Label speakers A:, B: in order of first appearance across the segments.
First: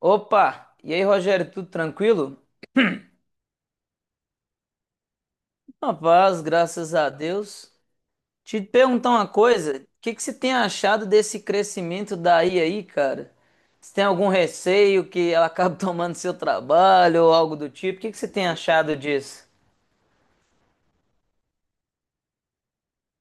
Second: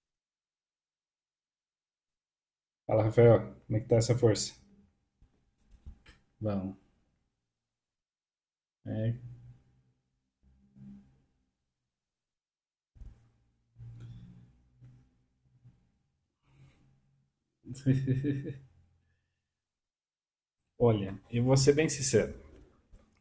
A: Opa! E aí, Rogério, tudo tranquilo?
B: Fala, Rafael, como é que tá essa força?
A: Rapaz,
B: Bom,
A: graças a Deus. Te perguntar
B: é...
A: uma coisa, o que você tem achado desse crescimento da IA aí, cara? Você tem algum receio que ela acabe tomando seu trabalho ou algo do tipo? O que você tem achado disso?
B: Olha, eu vou ser bem sincero.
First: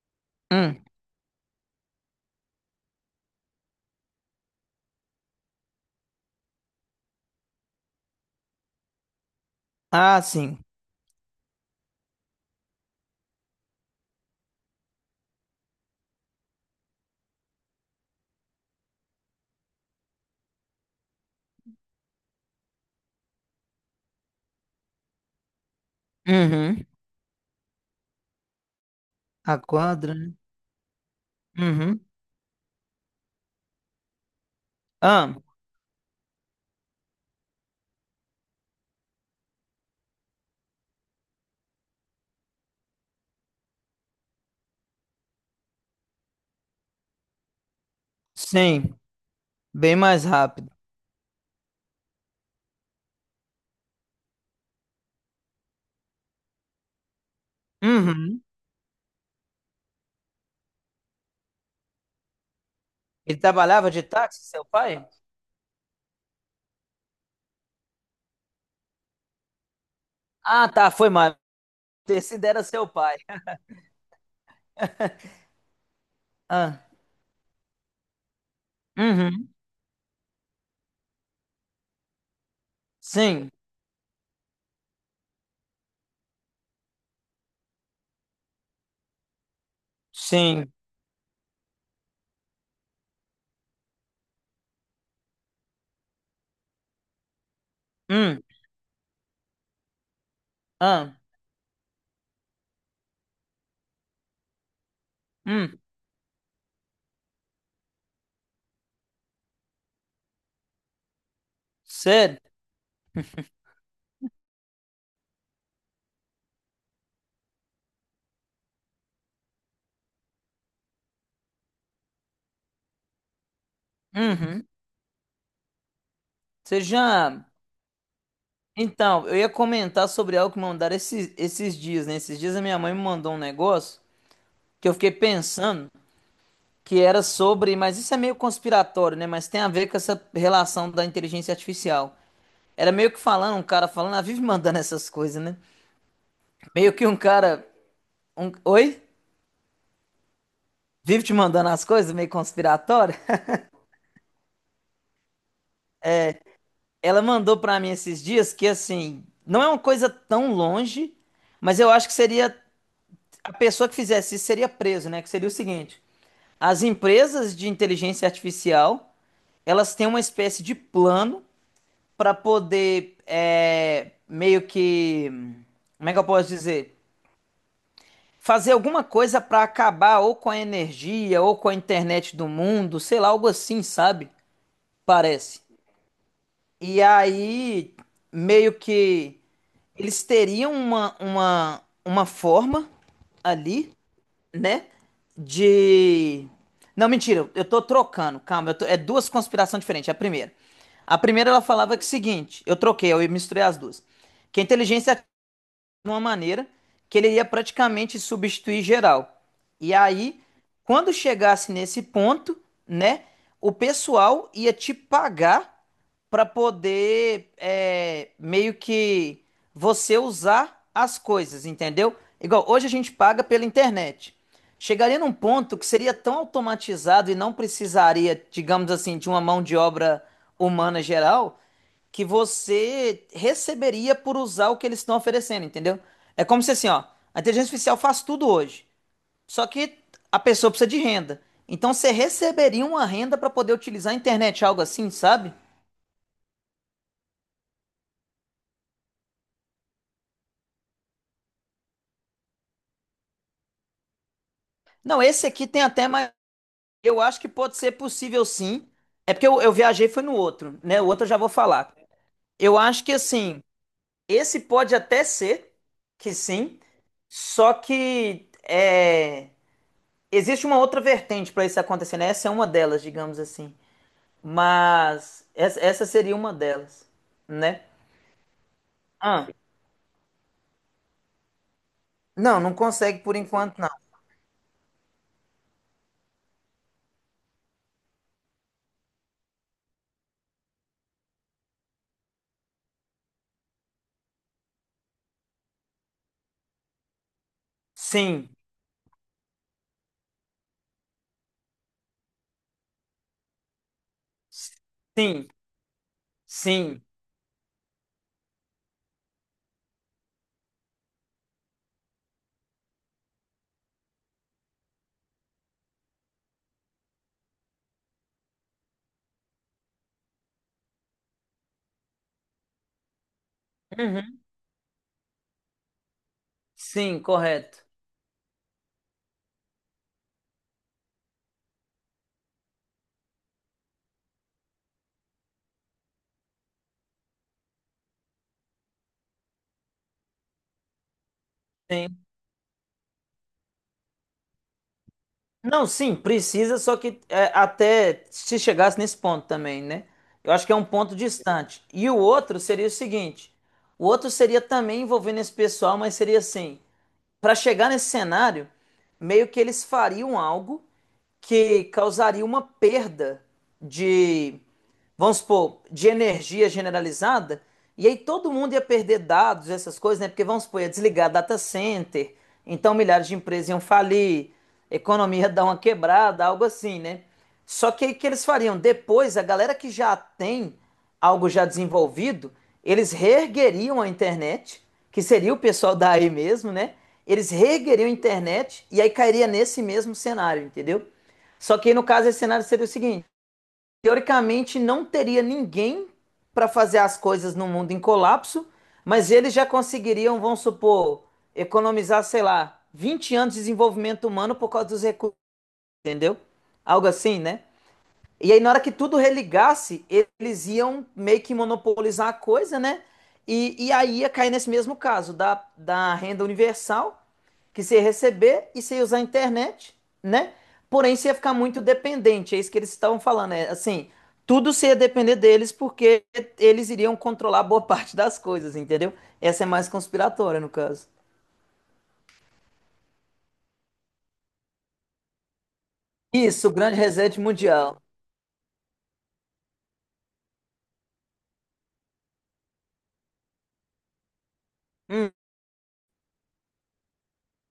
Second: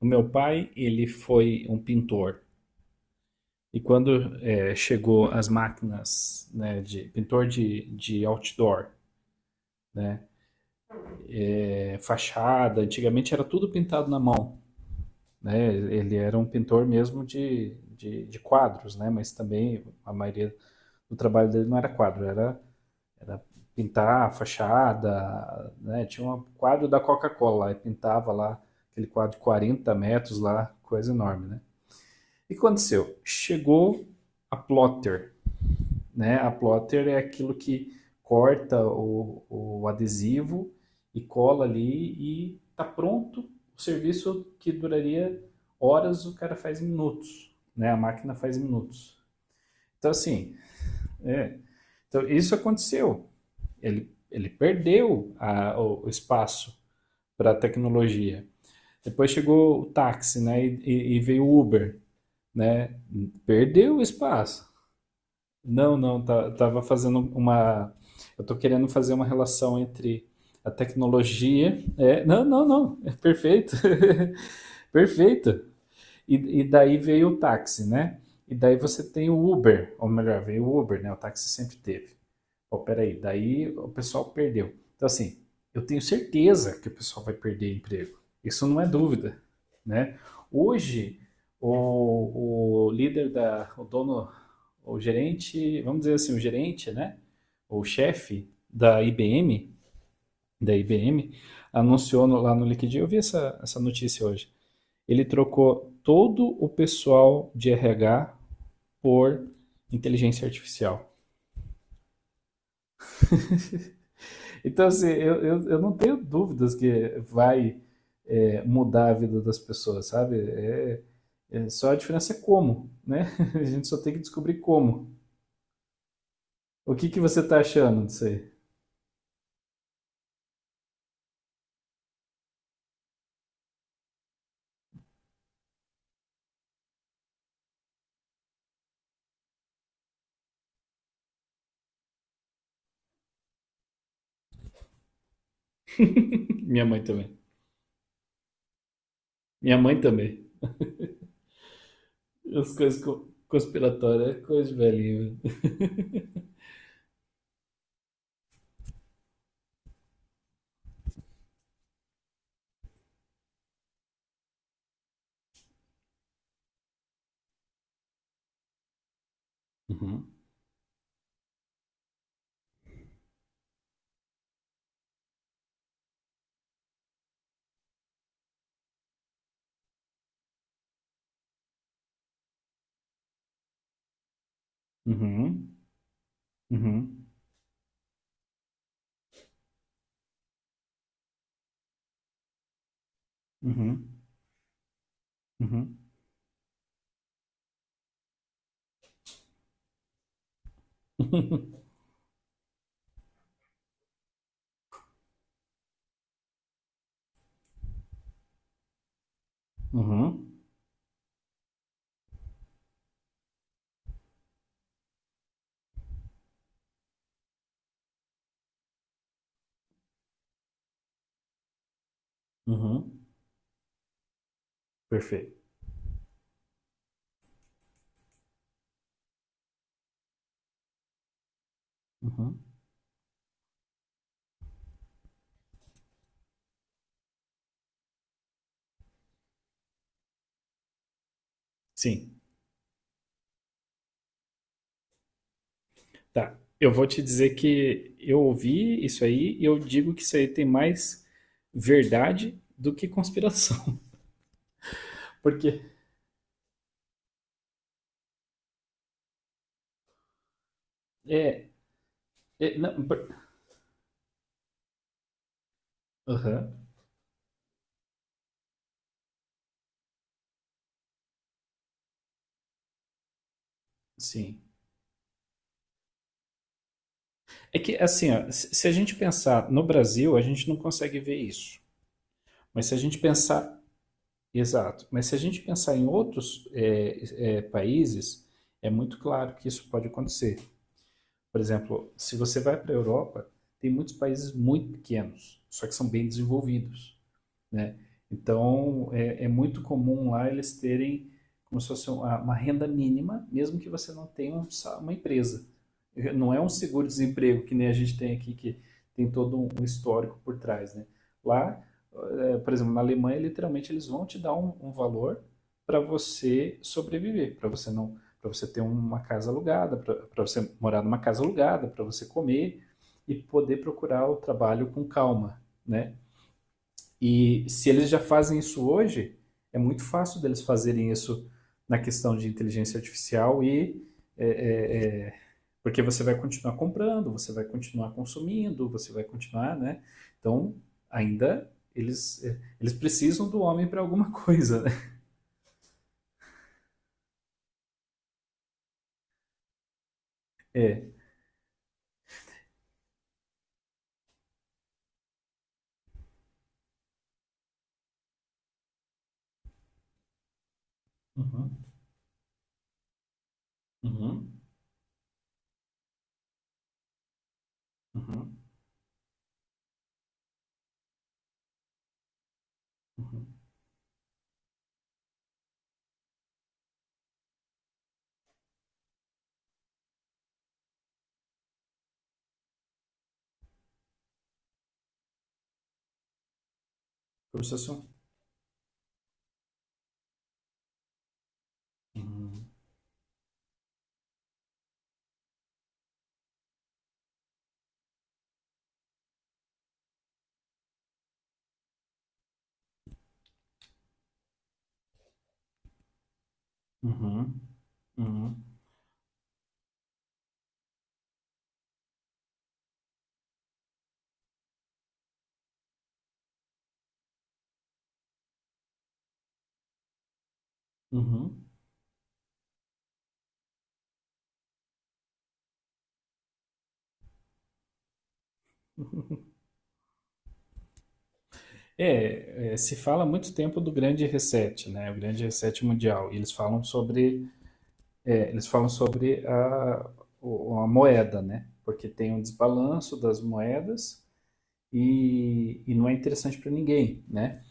B: O meu pai,
A: Hum.
B: ele foi um pintor. E quando chegou as máquinas, né, de pintor de outdoor,
A: Ah,
B: né,
A: sim.
B: fachada, antigamente era tudo pintado na mão, né? Ele era um pintor mesmo de quadros, né? Mas também a maioria do trabalho dele não era quadro, era pintar a fachada, né? Tinha um
A: Uhum.
B: quadro da Coca-Cola lá, e pintava lá aquele quadro de
A: A
B: 40
A: quadra, né?
B: metros lá, coisa enorme, né?
A: Uhum.
B: E o que aconteceu? Chegou a plotter,
A: Ah,
B: né? A plotter é aquilo que corta o adesivo e cola ali e tá pronto o serviço que duraria horas, o cara faz em minutos, né? A máquina faz em
A: sim.
B: minutos.
A: Bem
B: Então
A: mais
B: assim,
A: rápido.
B: é, então isso aconteceu. Ele perdeu a, o espaço para a
A: Uhum.
B: tecnologia. Depois chegou o táxi, né? E veio o Uber, né?
A: Ele trabalhava
B: Perdeu o
A: de táxi, seu
B: espaço.
A: pai?
B: Não, não, tá, tava fazendo uma. Eu tô querendo fazer uma relação entre
A: Ah,
B: a
A: tá, foi mal.
B: tecnologia. É,
A: Esse
B: não,
A: era
B: não,
A: seu
B: não. É
A: pai.
B: perfeito. perfeito. E
A: Ah.
B: daí veio o táxi, né? E daí você tem
A: Uhum.
B: o Uber, ou melhor, veio o Uber, né? O táxi sempre teve. Pô, peraí,
A: Sim,
B: daí o pessoal perdeu. Então, assim, eu tenho certeza que o pessoal vai perder emprego. Isso não é dúvida, né?
A: sim.
B: Hoje, o líder da, o dono, o gerente, vamos dizer assim, o gerente, né? O
A: Hum,
B: chefe da IBM, da
A: ah,
B: IBM, anunciou no- lá no LinkedIn, eu vi essa notícia hoje. Ele
A: hum,
B: trocou todo o pessoal de RH por inteligência artificial.
A: sério?
B: Então, assim, eu não tenho dúvidas que vai mudar a vida das pessoas, sabe? É só a diferença é como, né? A gente só tem que descobrir
A: Uhum.
B: como.
A: Você
B: O que que você
A: já.
B: tá achando disso aí?
A: Então, eu ia comentar sobre algo que me mandaram esses dias, né? Esses dias a minha mãe me mandou um negócio que eu fiquei pensando que era sobre. Mas isso é meio conspiratório, né? Mas tem a ver com essa relação da inteligência artificial. Era meio que falando, um cara falando, ah, vive mandando essas coisas, né?
B: Minha
A: Meio
B: mãe
A: que um
B: também.
A: cara. Oi?
B: Minha mãe também.
A: Vive te mandando as coisas, meio
B: As coisas
A: conspiratório?
B: conspiratórias é coisa de velhinho. Velho.
A: Ela mandou pra mim esses dias que, assim, não é uma coisa tão longe, mas eu acho que seria a pessoa que fizesse isso seria preso, né? Que seria o seguinte: as empresas de inteligência artificial, elas têm uma
B: Uhum.
A: espécie de plano para poder meio que, como é que eu posso dizer? Fazer alguma coisa para acabar ou com a energia ou com a internet do mundo, sei lá, algo assim, sabe? Parece.
B: Uhum,
A: E
B: uhum,
A: aí, meio que eles teriam uma forma ali,
B: uhum,
A: né? De. Não, mentira, eu tô trocando, calma, é duas conspirações diferentes. É a primeira. A primeira ela
B: uhum,
A: falava que é o seguinte, eu troquei, eu misturei as duas. Que a inteligência de uma maneira que ele ia praticamente substituir geral. E aí,
B: uhum,
A: quando chegasse nesse ponto, né, o pessoal ia te pagar para poder meio que você usar as coisas, entendeu? Igual hoje a gente
B: uhum.
A: paga pela internet. Chegaria num
B: Perfeito.
A: ponto que seria tão automatizado e não precisaria, digamos assim, de uma mão de obra humana geral, que
B: Uhum.
A: você receberia por usar o que eles estão oferecendo, entendeu? É como se assim, ó, a inteligência artificial faz tudo hoje, só que a pessoa precisa de renda. Então você
B: Sim.
A: receberia uma renda para poder utilizar a internet, algo assim, sabe?
B: Tá. Eu vou te dizer que eu ouvi isso aí e eu digo que isso aí tem mais verdade do que conspiração.
A: Não, esse aqui
B: Porque
A: tem até mais. Eu acho que pode ser possível, sim. É porque eu viajei foi no outro, né? O outro eu já vou
B: é,
A: falar. Eu
B: é,
A: acho
B: não,
A: que
B: por-
A: assim, esse pode até ser que
B: aham,
A: sim, só que é existe uma outra vertente para isso acontecer, né? Essa é uma delas, digamos assim.
B: sim.
A: Mas essa seria uma delas,
B: É
A: né?
B: que assim, ó, se a gente
A: Ah,
B: pensar no Brasil, a gente não consegue ver isso.
A: não, não
B: Mas se a gente
A: consegue por enquanto,
B: pensar,
A: não.
B: exato, mas se a gente pensar em outros países, é muito claro que isso pode acontecer. Por exemplo, se você vai para a Europa, tem muitos países muito pequenos, só que são bem desenvolvidos. Né?
A: Sim,
B: Então, é muito comum lá eles terem como se fosse uma renda mínima, mesmo que você não tenha um uma
A: sim,
B: empresa. Não é um
A: sim,
B: seguro-desemprego que nem a gente tem aqui, que tem todo um um histórico por trás, né? Lá, por exemplo, na Alemanha, literalmente eles vão te dar um valor para você sobreviver, para você não, para você ter uma casa alugada, para você morar numa casa alugada, para você comer e poder procurar o
A: uhum,
B: trabalho com calma, né?
A: sim,
B: E
A: correto.
B: se eles já fazem isso hoje, é muito fácil deles fazerem isso na questão de inteligência artificial e é, é, é, porque você vai continuar comprando, você vai continuar consumindo, você vai continuar, né? Então ainda
A: Sim.
B: eles precisam do homem para alguma coisa, né?
A: Não, sim, precisa, só que é, até se chegasse nesse ponto também, né? Eu acho que é um ponto
B: É.
A: distante. E o outro seria o seguinte: o outro seria também envolvendo esse pessoal, mas seria assim. Para chegar nesse cenário, meio que eles fariam algo
B: Uhum,
A: que causaria uma perda de,
B: uhum,
A: vamos supor, de energia generalizada, e aí todo
B: uhum,
A: mundo ia perder dados, essas coisas, né? Porque vamos supor, ia desligar data center, então milhares de
B: uhum.
A: empresas iam falir, economia ia dar uma quebrada, algo assim, né? Só que aí o que eles fariam? Depois, a galera que já tem algo já desenvolvido, eles reergueriam a internet, que seria o pessoal daí mesmo, né? Eles reergueriam
B: Processão.
A: a internet e aí cairia nesse mesmo cenário, entendeu? Só que aí, no caso, esse cenário
B: Uhum,
A: seria o seguinte: teoricamente não teria ninguém para fazer as coisas no mundo em colapso, mas eles já conseguiriam, vamos supor, economizar, sei lá, 20 anos de desenvolvimento humano por causa dos recursos, entendeu? Algo assim,
B: uhum,
A: né? E aí,
B: uhum,
A: na hora que tudo religasse, eles iam meio que monopolizar a coisa, né? E aí ia cair nesse mesmo caso da renda universal, que você ia receber e você ia usar a internet, né? Porém, você ia ficar
B: uhum.
A: muito dependente. É isso que eles estavam falando, é assim, tudo você ia depender deles porque eles iriam controlar boa parte das coisas, entendeu? Essa é mais conspiratória, no caso.
B: Se fala há muito tempo do grande reset, né? O grande reset mundial. E eles
A: Isso, o
B: falam
A: grande reset
B: sobre
A: mundial.
B: é, eles falam sobre a moeda, né? Porque tem um desbalanço das moedas
A: Hum,
B: e não é interessante para ninguém, né?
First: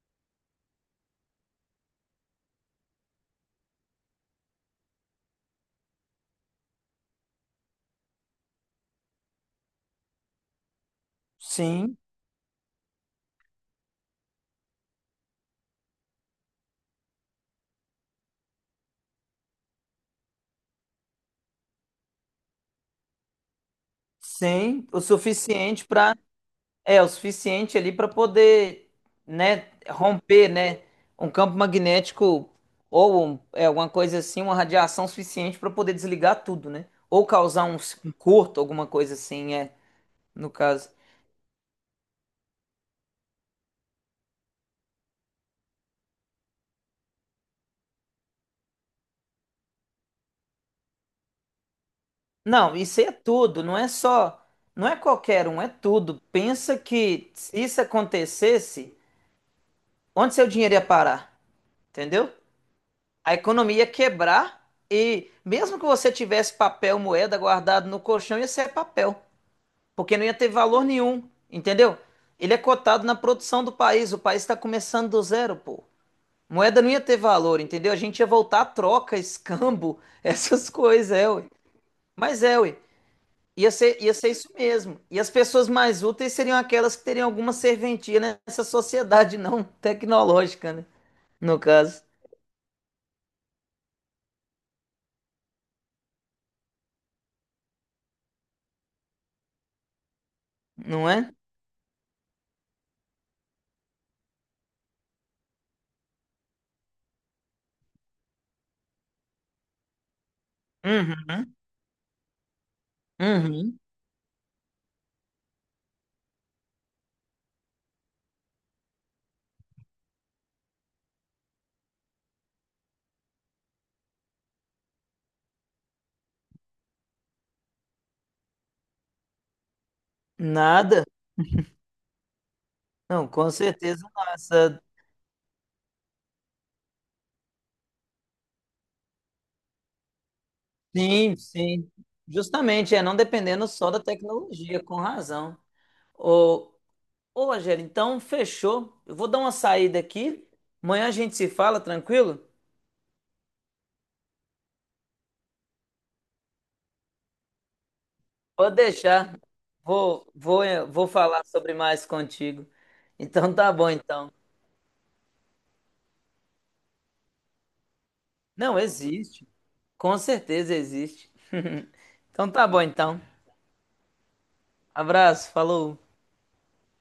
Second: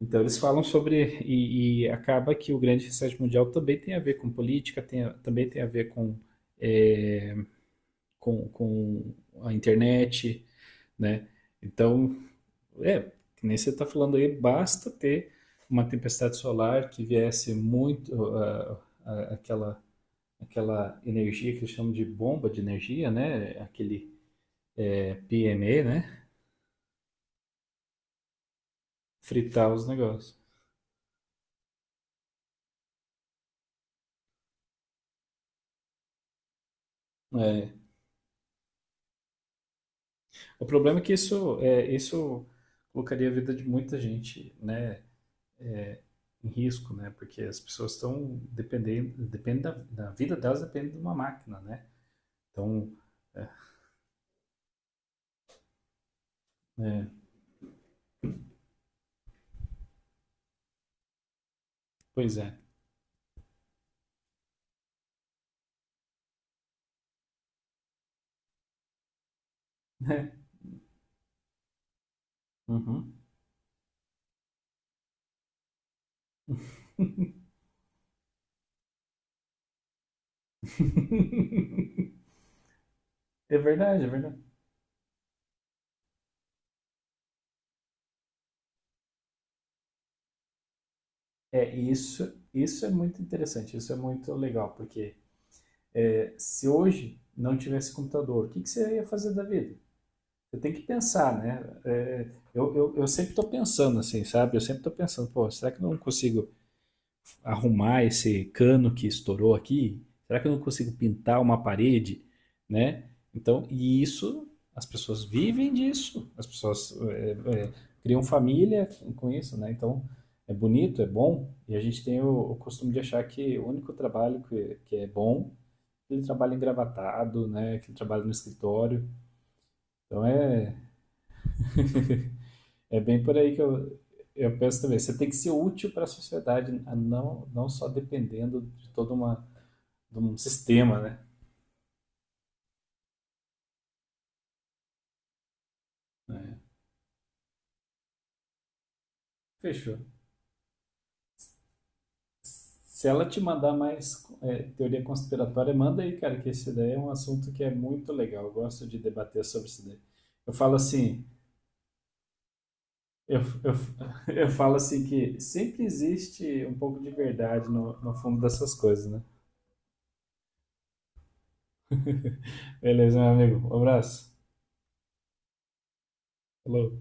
B: Então eles falam sobre e acaba que o grande reset mundial também tem a ver com política, também tem a ver com, é, com a internet, né?
A: sim,
B: Então, é, que nem você está falando aí, basta ter uma tempestade solar que viesse muito aquela aquela energia que eles chamam de bomba de energia, né?
A: sim, o
B: PME,
A: suficiente para
B: né?
A: é o suficiente ali para poder, né,
B: Fritar os negócios.
A: romper, né, um campo magnético ou alguma coisa assim, uma radiação suficiente para poder desligar tudo, né? Ou causar
B: É.
A: um, um curto, alguma coisa assim, é, no
B: O
A: caso.
B: problema é que isso colocaria a vida de muita gente, né? Em risco, né? Porque as pessoas estão dependendo, depende da, da vida delas depende de uma máquina, né?
A: Não,
B: Então,
A: isso aí é
B: é,
A: tudo, não é só, não é qualquer um, é tudo. Pensa
B: é,
A: que se isso acontecesse, onde seu dinheiro ia parar? Entendeu?
B: pois é.
A: A economia ia quebrar e mesmo que você tivesse papel, moeda guardado no colchão, ia ser papel, porque não ia
B: É,
A: ter valor nenhum, entendeu? Ele é cotado
B: uhum.
A: na produção do país, o país está começando do zero, pô. Moeda não ia ter valor, entendeu? A gente ia voltar à troca, escambo, essas coisas, é, ué. Mas é, ué.
B: É verdade, é
A: Ia ser
B: verdade.
A: isso mesmo. E as pessoas mais úteis seriam aquelas que teriam alguma serventia nessa sociedade não tecnológica, né? No caso,
B: Isso, isso é muito interessante, isso é muito legal, porque é, se hoje não tivesse computador, o que, que você ia fazer da vida? Você tem que
A: não é?
B: pensar, né? Eu sempre estou pensando assim, sabe? Eu sempre estou pensando, pô, será que eu não consigo arrumar esse cano que estourou aqui? Será que eu não consigo pintar
A: Uhum,
B: uma parede, né? Então,
A: uhum.
B: e isso, as pessoas vivem disso, as pessoas criam família com isso, né? Então, é bonito, é bom, e a gente tem o costume de achar que o único trabalho que é bom ele trabalha engravatado, né? Que ele trabalha no escritório. Então é,
A: Nada.
B: é bem
A: Não,
B: por
A: com
B: aí que eu,
A: certeza não.
B: eu
A: Essa
B: penso também. Você tem que ser útil para a sociedade, não, não só dependendo de todo uma, de um sistema, né?
A: sim, sim. Justamente, é não dependendo só da tecnologia, com razão. Ô, ô, Angela, então fechou. Eu vou dar uma
B: Fechou.
A: saída aqui. Amanhã a gente se fala, tranquilo?
B: Se ela te mandar mais teoria conspiratória, manda aí, cara, que esse daí é um assunto que é muito legal. Eu
A: Pode
B: gosto de
A: deixar.
B: debater sobre isso daí. Eu falo
A: Vou
B: assim,
A: falar sobre mais contigo.
B: eu,
A: Então tá
B: eu,
A: bom, então.
B: eu falo assim que sempre existe um pouco de verdade no fundo dessas
A: Não,
B: coisas, né?
A: existe. Com certeza existe. Então tá bom,
B: Beleza,
A: então.
B: meu amigo. Um abraço.
A: Abraço, falou.
B: Hello